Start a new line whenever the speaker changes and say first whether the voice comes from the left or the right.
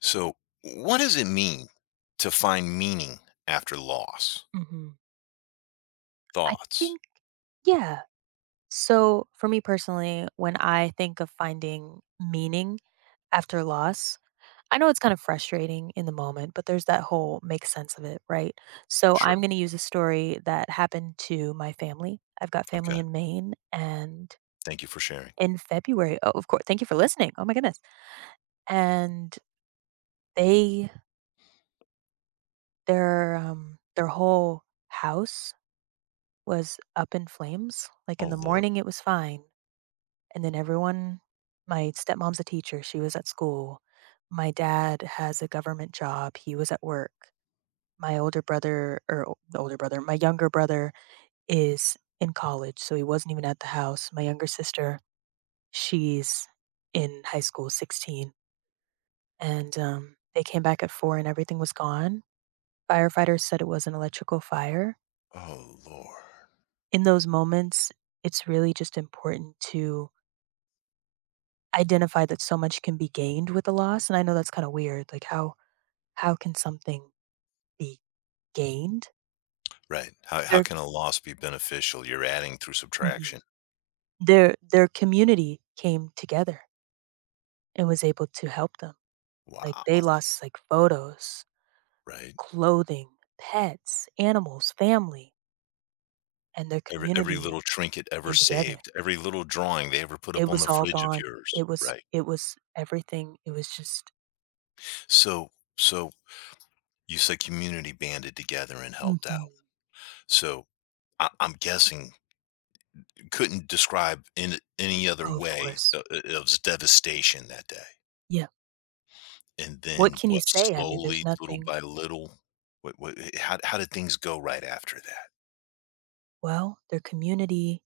left: So, what does it mean to find meaning after loss?
right: Mhm. I
left: Thoughts?
right: think yeah. So, for me personally, when I think of finding meaning after loss, I know it's kind of frustrating in the moment, but there's that whole make sense of it, right? So,
left: Sure.
right: I'm going to use a story that happened to my family. I've got family
left: Okay.
right: in Maine and
left: Thank you for sharing.
right: in February, oh, of course, thank you for listening. Oh my goodness. And they their whole house was up in flames. Like
left: Oh,
right: in the
left: Lord.
right: morning it was fine. And then everyone my stepmom's a teacher, she was at school. My dad has a government job, he was at work. My older brother the older brother, my younger brother is in college, so he wasn't even at the house. My younger sister, she's in high school, 16. And they came back at 4 and everything was gone. Firefighters said it was an electrical fire.
left: Oh, Lord.
right: In those moments, it's really just important to identify that so much can be gained with the loss. And I know that's kind of weird. Like, how can something be gained?
left: Right. How
right: Their
left: can a loss be beneficial? You're adding through
right: mhm,
left: subtraction.
right: their their community came together and was able to help them. Like, they
left: Wow.
right: lost, like, photos,
left: Right.
right: clothing, pets, animals, family, and their
left: Every
right: community
left: little trinket ever
right: came together.
left: saved, every little drawing they ever put
right: It
left: up on
right: was
left: the
right: all
left: fridge of
right: gone.
left: yours. Right.
right: It was everything. It was just
left: So, so you said community banded together and helped out.
right: mhm.
left: So I'm guessing couldn't describe in any other
right: Oh, of
left: way,
right: course.
left: it was devastation that day.
right: Yeah.
left: And
right: What
left: then
right: can you
left: what,
right: say? I mean, there's
left: slowly, little
right: nothing.
left: by little, how did things go right after that,
right: Well, their community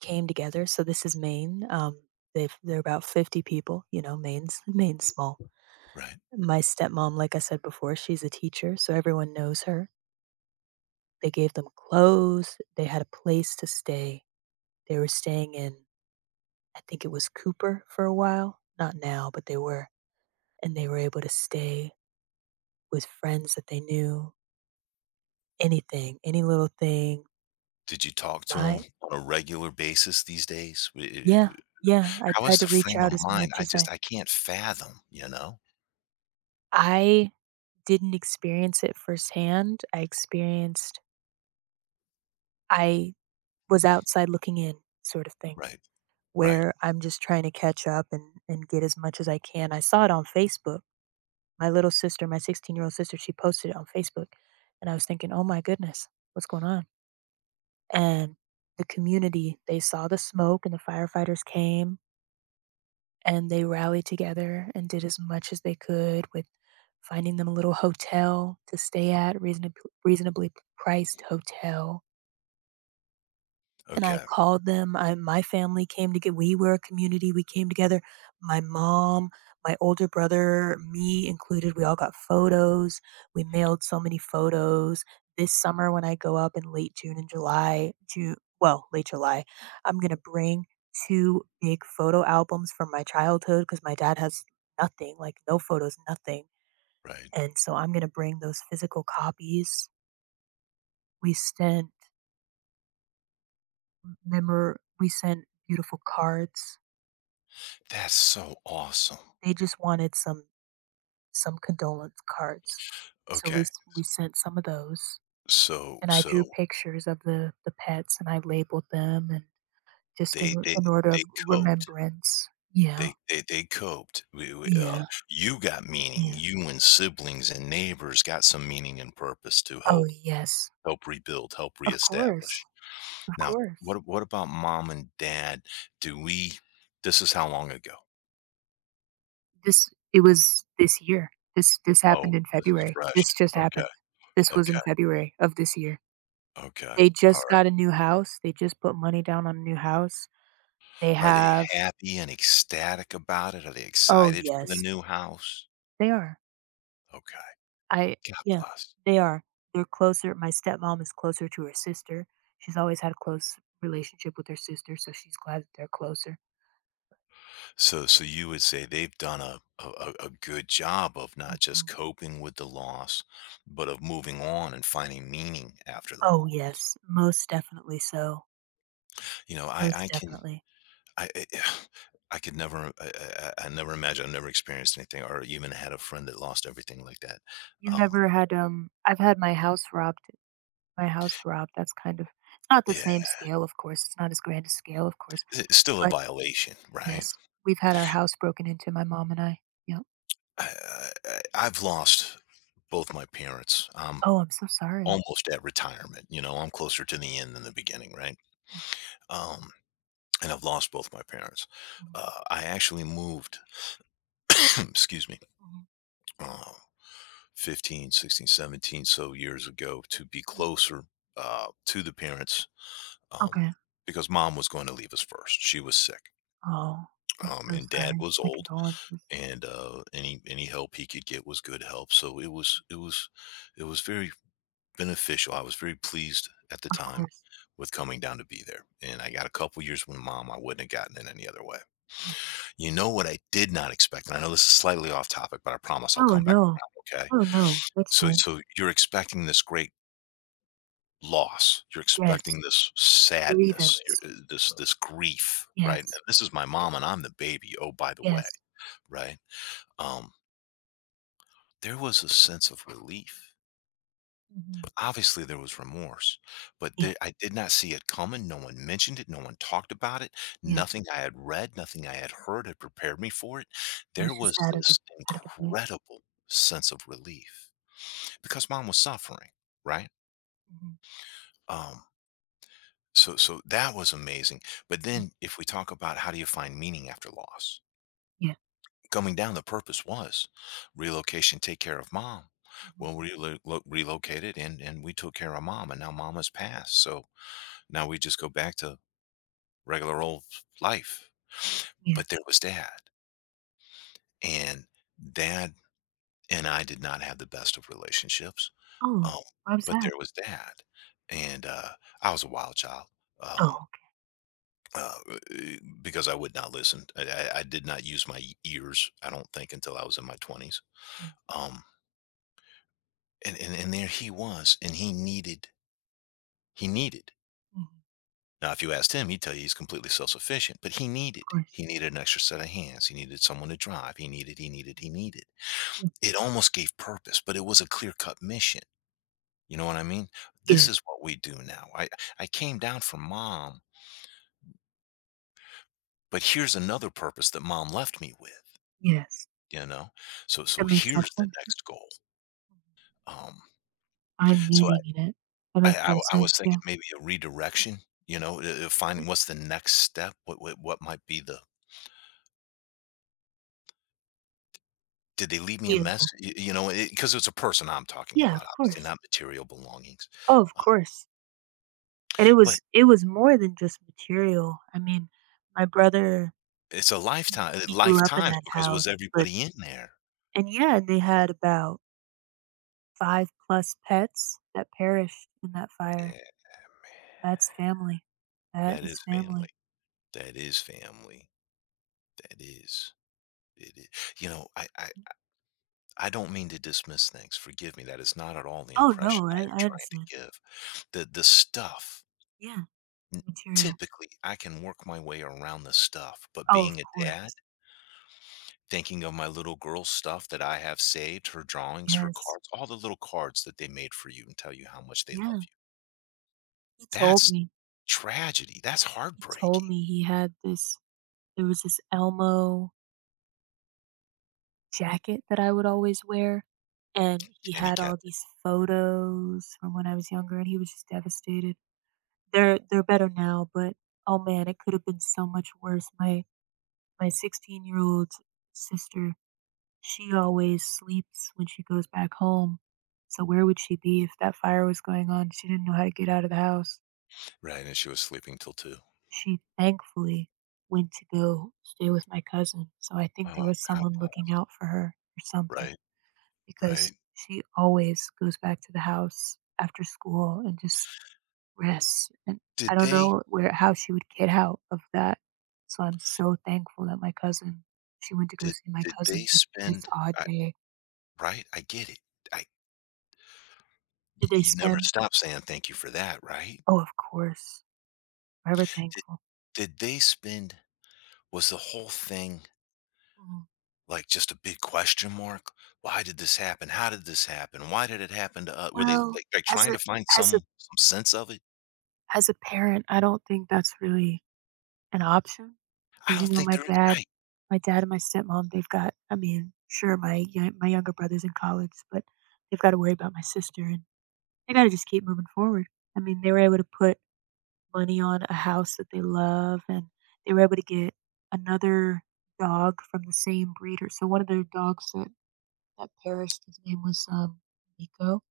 right: came together. So this is Maine. They're about 50 people. You know, Maine's small.
left: right?
right: My stepmom, like I said before, she's a teacher, so everyone knows her. They gave them clothes. They had a place to stay. They were staying in, I think it was Cooper for a while. Not now, but they were, and they were able to stay with friends that they knew. Anything, any little thing.
left: Did you talk to him
right: My
left: on a regular basis these days? W eh
right: yeah,
left: eh
right: yeah. I
left: How is
right: tried to
left: the
right: reach
left: frame
right: out
left: of
right: as
left: mind?
right: much
left: I
right: as
left: just
right: I
left: I can't fathom, you know?
right: I didn't experience it firsthand. I was outside looking in sort of thing,
left: Right, right,
right: where I'm just trying to catch up and get as much as I can. I saw it on Facebook. My little sister, my 16-year-old sister, she posted it on Facebook, and I was thinking, "Oh my goodness, what's going on?" And the community, they saw the smoke and the firefighters came and they rallied together and did as much as they could with finding them a little hotel to stay at, reasonably priced hotel, and I
left: okay,
right: called them. I my family came to get we were a community, we came together. My mom, my older brother, me included, we all got photos. We mailed so many photos. This summer when I go up in late June and July, late July, I'm going to bring 2 big photo albums from my childhood because my dad has nothing, like no photos, nothing.
left: right.
right: And so I'm going to bring those physical copies. We sent memor we sent beautiful cards.
left: That's so awesome.
right: They just wanted some condolence cards. So
left: Okay,
right: we sent some of those,
left: so
right: and I drew
left: so
right: pictures of the pets, and I labeled them and
left: they they
right: in order
left: they
right: of
left: coped.
right: remembrance. Yeah,
left: They coped.
right: yeah,
left: You got meaning.
right: yeah.
left: You and siblings and neighbors got some meaning and purpose to
right: Oh,
left: help
right: yes.
left: help rebuild, help
right: Of course,
left: reestablish.
right: of
left: Now,
right: course.
left: what about mom and dad? Do we This is how long ago?
right: This it was this year. This
left: Oh,
right: happened in
left: this is
right: February.
left: fresh.
right: This just
left: Okay.
right: happened. This was
left: Okay.
right: in February of this year.
left: Okay.
right: They
left: All
right: just
left: right.
right: got a new house. They just put money down on a new house. They
left: Are they
right: have.
left: happy and ecstatic about it? Are they
right: Oh,
left: excited for the
right: yes.
left: new house?
right: They are.
left: Okay.
right: I
left: God
right: Yeah,
left: bless.
right: they are. They're closer my stepmom is closer to her sister. She's always had a close relationship with her sister, so she's glad that they're closer.
left: So you would say they've done a good job of not just
right: Mhm.
left: coping with the loss, but of moving on and finding meaning after the
right: Oh,
left: loss.
right: yes, most definitely so,
left: You know, I
right: most
left: I can
right: definitely.
left: I I, I could never I, I never imagine. I've never experienced anything or even had a friend that lost everything like that.
right: You
left: Um,
right: never had, I've had my house robbed, that's kind of
left: yeah,
right: it's not as grand a scale, of course,
left: it's still a
right: but
left: violation, right?
right: yes, we've had our house broken into, my mom and I. Yep.
left: I, I I- I've lost both my parents. I'm
right: Oh, I'm so sorry.
left: almost at retirement. You know, I'm closer to the end than the beginning, right?
right: Mhm,
left: Um, and I've lost both my parents.
right: mhm,
left: I actually moved, excuse me, uh, 15, 16, 17 so years ago to be
right: mhm, mhm.
left: closer to the parents um,
right: Okay.
left: because mom was going to leave us first. She was sick.
right: Oh, I'm so
left: And dad
right: sorry.
left: was
right: My
left: old
right: condolences.
left: and any help he could get was good help, so it was very beneficial. I was very pleased at the
right: Of
left: time
right: course.
left: with coming down to be there, and I got a couple years with mom I wouldn't have gotten in any other way.
right: Mhm.
left: You know what I did not expect, and I know this is slightly off topic, but I promise I'll
right: No,
left: come back
right: no.
left: around, okay?
right: No, no. That's
left: So
right: fine.
left: so you're expecting this great loss. You're
right: Yes.
left: expecting this sadness,
right: Grievance.
left: this grief, right? And
right: Yes.
left: this is my mom and I'm the baby, oh, by the way,
right: Yes.
left: right? Um, there was a sense of relief.
right: Mhm.
left: Obviously, there was remorse, but
right: Yeah.
left: there I did not see it coming, no one mentioned it, no one talked about it,
right: Yes.
left: nothing I had read, nothing I had heard had prepared me for it.
right: It
left: There
right: was just
left: was this
right: out of the blue.
left: incredible sense of relief because mom was suffering, right?
right: Mhm.
left: Um, so that was amazing, but
right: Mm.
left: then if we talk about how do you find meaning after loss?
right: Yeah.
left: Coming down, the purpose was relocation, take care of mom.
right: Mhm.
left: Well, we relocated and we took care of mom, and now mom has passed. So now we just go back to regular old life.
right: Yeah.
left: But there was dad, and dad and I did not have the best of relationships,
right: Oh,
left: um,
right: why was
left: but
right: that?
left: there was dad, and I was a wild child, um,
right: Oh, okay.
left: uh, because I would not listen. I did not use my ears, I don't think, until I was in my 20s.
right: Mm.
left: um, and there he was, and he needed
right: Mhm.
left: now, if you asked him, he'd tell you he's completely self-sufficient, but he
right: Of
left: needed
right: course.
left: he needed an extra set of hands. He needed someone to drive. He needed, he needed, he needed.
right: Mm.
left: It almost gave purpose, but it was a clear-cut mission. You know what I mean? This
right: Yes.
left: is what we do now. I came down from mom, but here's another purpose that mom left me with.
right: Yes.
left: You know, so
right: That makes a lot
left: here's
right: of
left: the
right: sense. Yeah.
left: next goal.
right: Mhm.
left: Um,
right: Find
left: so I
right: meaning in it. That
left: I,
right: makes a
left: I
right: lot of
left: I was
right: sense.
left: thinking
right: Yeah.
left: maybe a redirection. You know,
right: Yeah.
left: finding what's the next step. What might be the— Did they leave me a
right: Yeah.
left: mess,
right: Cool.
left: y you know, because it's a person I'm talking
right: Yeah,
left: about,
right: of
left: obviously,
right: course.
left: not material belongings,
right: Oh, of
left: uh,
right: course. And it
left: but
right: was more than just material. I mean, my brother,
left: it's a
right: he
left: lifetime,
right: he grew up in
left: lifetimes,
right: that
left: because it was
right: house, but
left: everybody in there.
right: and yeah, they had about 5 plus pets that perished in that
left: Yeah,
right: fire.
left: man.
right: That's family. That
left: That
right: is
left: is family.
right: family.
left: That is family. That is. It is. You know, I don't mean to dismiss things, forgive me, that is not at all the
right: Oh,
left: impression
right: no,
left: I am
right: I
left: trying
right: understand.
left: to give. The stuff
right: Yeah, material.
left: typically, I can work my way around the stuff, but
right: Oh, of
left: being a dad,
right: course.
left: thinking of my little girl's stuff that I have saved, her drawings, her
right: Yes.
left: cards, all the little cards that they made for you and tell you how much they love
right: Yeah,
left: you.
right: he told
left: That's
right: me.
left: tragedy. That's
right: He told
left: heartbreaking.
right: me he had this there was this Elmo jacket that I would always wear, and he
left: And he
right: had all
left: kept it,
right: these photos from when I was younger, and he was just devastated. They're better now, but oh man, it could have been so much worse. My 16-year-old sister, she always sleeps when she goes back home. So where would she be if that fire was going on? She didn't know how to get out of the house.
left: right, and she was sleeping till 2.
right: She thankfully went to go stay with my cousin. So I think there
left: Oh,
right: was
left: god
right: someone
left: bl
right: looking out for her or something,
left: right, right.
right: because she always goes back to the house after school and just rests, and
left: Did
right: I don't
left: they
right: know where how she would get out of that. So I'm so thankful that my cousin she went to go
left: did
right: see my
left: did they
right: cousin this this
left: spend
right: odd
left: I
right: day.
left: Right, I get it. I y
right: Did they
left: You never
right: spend?
left: stop saying thank you for that, right?
right: Oh, of course. Forever
left: Did
right: thankful.
left: did they spend Was the whole thing,
right: Mhm.
left: like, just a big question mark? "Why did this happen? How did this happen? Why did it happen to us?" Were they,
right: Well,
left: like,
right: as
left: trying
right: a
left: to find
right: as a
left: some sense of it?
right: as a parent, I don't think that's really an option,
left: I
right: because
left: don't
right: you know,
left: think they're right.
right: my dad and my stepmom, they've got I mean, sure, my younger brother's in college, but they've gotta worry about my sister, and they gotta just keep moving forward. I mean, they were able to put money on a house that they love, and they were able to get another dog from the same breeder. So one of their dogs that perished, his name was, Nico.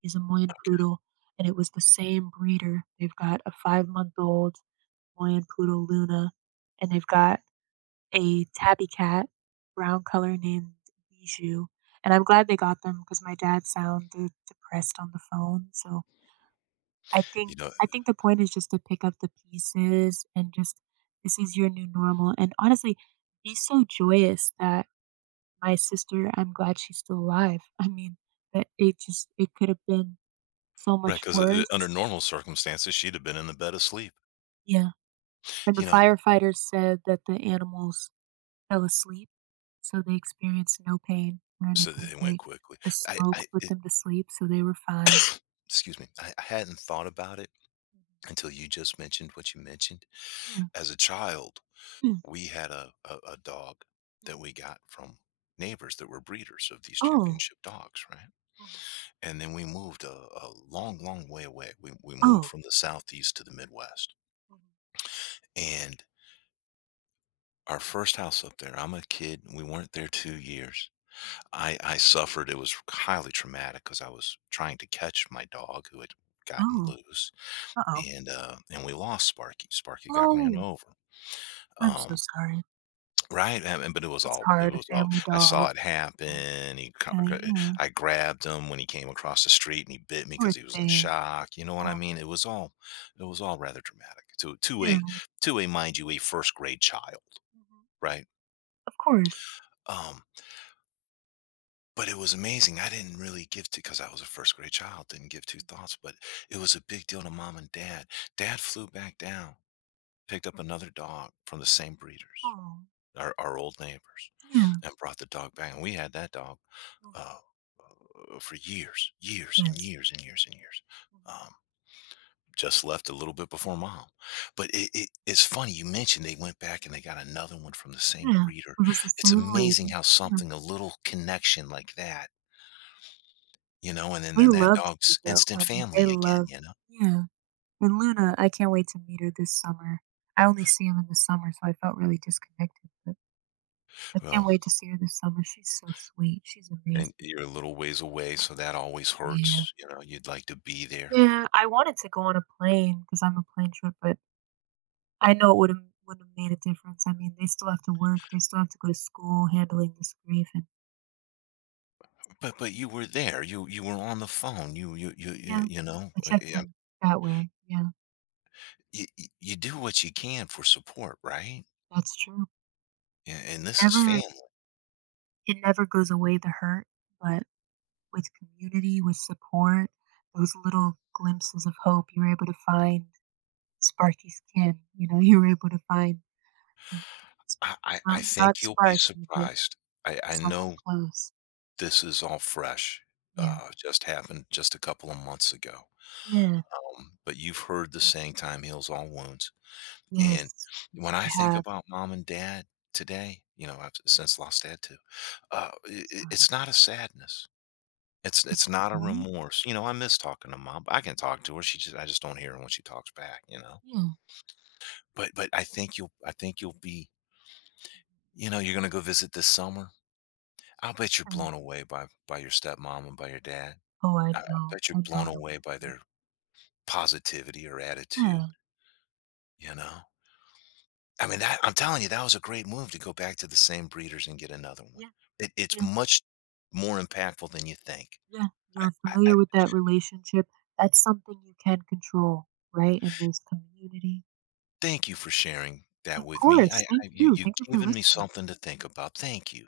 right: He's a Moyen Poodle, and it was the same breeder. They've got a five-month-old Moyen Poodle, Luna, and they've got a tabby cat, brown color named Bijou, and I'm glad they got them because my dad sounded depressed on the phone, so I
left: You
right: think
left: know,
right: I think the point is just to pick up the pieces and just this is your new normal, and honestly, be so joyous that my sister I'm glad she's still alive. I mean, that it could have been so
left: right?
right: much
left: Because under
right: worse.
left: normal circumstances, she'd have been in the bed asleep,
right: Yeah, and the
left: you know?
right: firefighters said that the animals fell asleep. So they experienced no pain or
left: So they
right: anything.
left: went quickly.
right: The smoke
left: I
right: put
left: it
right: them to sleep, so they were fine.
left: Excuse me. I hadn't thought about it
right: Mhm.
left: until you just mentioned what you mentioned.
right: Yeah.
left: As a child,
right: Hmm.
left: we had a dog that we got from neighbors that were breeders of these
right: Oh.
left: championship dogs, right? And then we moved a long, long way away. We
right: Oh.
left: moved
right: Mhm. Oh.
left: from the Southeast to the Midwest.
right: Mhm.
left: And our first house up there, I'm a kid. We weren't there 2 years.
right: Mhm.
left: I suffered. It was highly traumatic because I was trying to catch my dog who had gotten
right: No.
left: loose.
right: Uh-oh.
left: And we lost Sparky. Sparky got ran
right: No.
left: over.
right: I'm so
left: Um.
right: sorry.
left: Right, and but it was
right: It's
left: all it
right: hard, a
left: was all
right: family
left: I saw
right: dog.
left: it
right: Oh,
left: happen, he co
right: yeah,
left: co
right: yeah.
left: I grabbed him when he came across the street, and he bit me because
right: Poor
left: he was in
right: thing.
left: shock, you know what I
right: Oh,
left: mean? It was all rather dramatic to to
right: yeah.
left: a
right: Mhm.
left: to a, mind you, a first-grade child,
right: Mhm.
left: right?
right: Of course.
left: Um, but it was amazing, I didn't really give to because I was a first-grade child, didn't give two thoughts, but it was a big deal to mom and dad. Dad flew back down, picked up another dog from the same breeders,
right: Oh,
left: our old neighbors,
right: yeah.
left: and brought the dog back, and we had that dog,
right: Mhm.
left: uh for years, years and
right: Yes.
left: years and years and years.
right: Mhm.
left: Um, just left a little bit before mom, but it's funny you mentioned they went back and they got another one from the same
right: Yeah.
left: breeder.
right: It was the
left: It's
right: same
left: amazing
right: lady.
left: how
right: Yeah.
left: something a little connection like that, you know, and then,
right: They
left: then that
right: loved
left: dog's
right: Nico.
left: instant
right: I mean, they
left: family again,
right: loved.
left: you know.
right: Yeah. And Luna, I can't wait to meet her this summer. I only see him in the summer, so I felt really disconnected, but I can't
left: Well,
right: wait to see her this summer. She's so sweet. She's
left: and
right: amazing.
left: you're a little ways away, so that always
right: Yeah.
left: hurts. You know, you'd like to be there,
right: Yeah, I wanted to go on a plane because I'm a plane trip, but I know it wouldn't have made a difference. I mean, they still have to work, they still have to go to school, handling this grief, and
left: but you were there. You were on the phone.
right: yeah, I checked
left: Yeah,
right: in that way. Yeah,
left: you do what you can for support, right?
right: that's true.
left: Yeah, and this is
right: Never,
left: family.
right: it never goes away the hurt, but with community, with support, those little glimpses of hope, you were able to find sparky skin. You know, you were able to find mm, s-
left: I
right: not, not
left: think you'll be
right: sparky, but
left: surprised. I
right: someone
left: know
right: close.
left: this is all fresh,
right: Yeah.
left: just happened just a couple of months ago,
right: Yeah.
left: but you've heard the saying, "Time heals all wounds," and
right: Yes.
left: when I
right: You
left: think
right: have.
left: about mom and dad today, you know, I've since lost dad too, I
right: Sorry.
left: it's not a sadness. It's
right: It's
left: it's
right: a
left: not a
right: joy.
left: remorse. You know, I miss talking to mom. I can talk to her, she just I just don't hear her when she talks back, you know?
right: Yeah.
left: but I think you'll be,
right: Mm-hmm.
left: you're gonna go visit this summer? I'll bet you're
right: Um,
left: blown away by your stepmom and by your dad.
right: oh, I
left: I
right: know.
left: bet you're
right: I know. I
left: blown
right: want
left: away by
right: to be.
left: their positivity or attitude,
right: Yeah,
left: you know? I mean, that I'm telling you, that was a great move to go back to the same breeders and get another one.
right: yeah,
left: It's
right: yeah,
left: much more impactful than you think.
right: yeah.
left: I,
right: You're
left: I
right: familiar with that relationship. That's something you can control, right? And there's community.
left: thank you for sharing that
right: Of
left: with me.
right: course. Thank you.
left: You've
right: Thank you for
left: given me
right: listening.
left: something to think about. Thank you.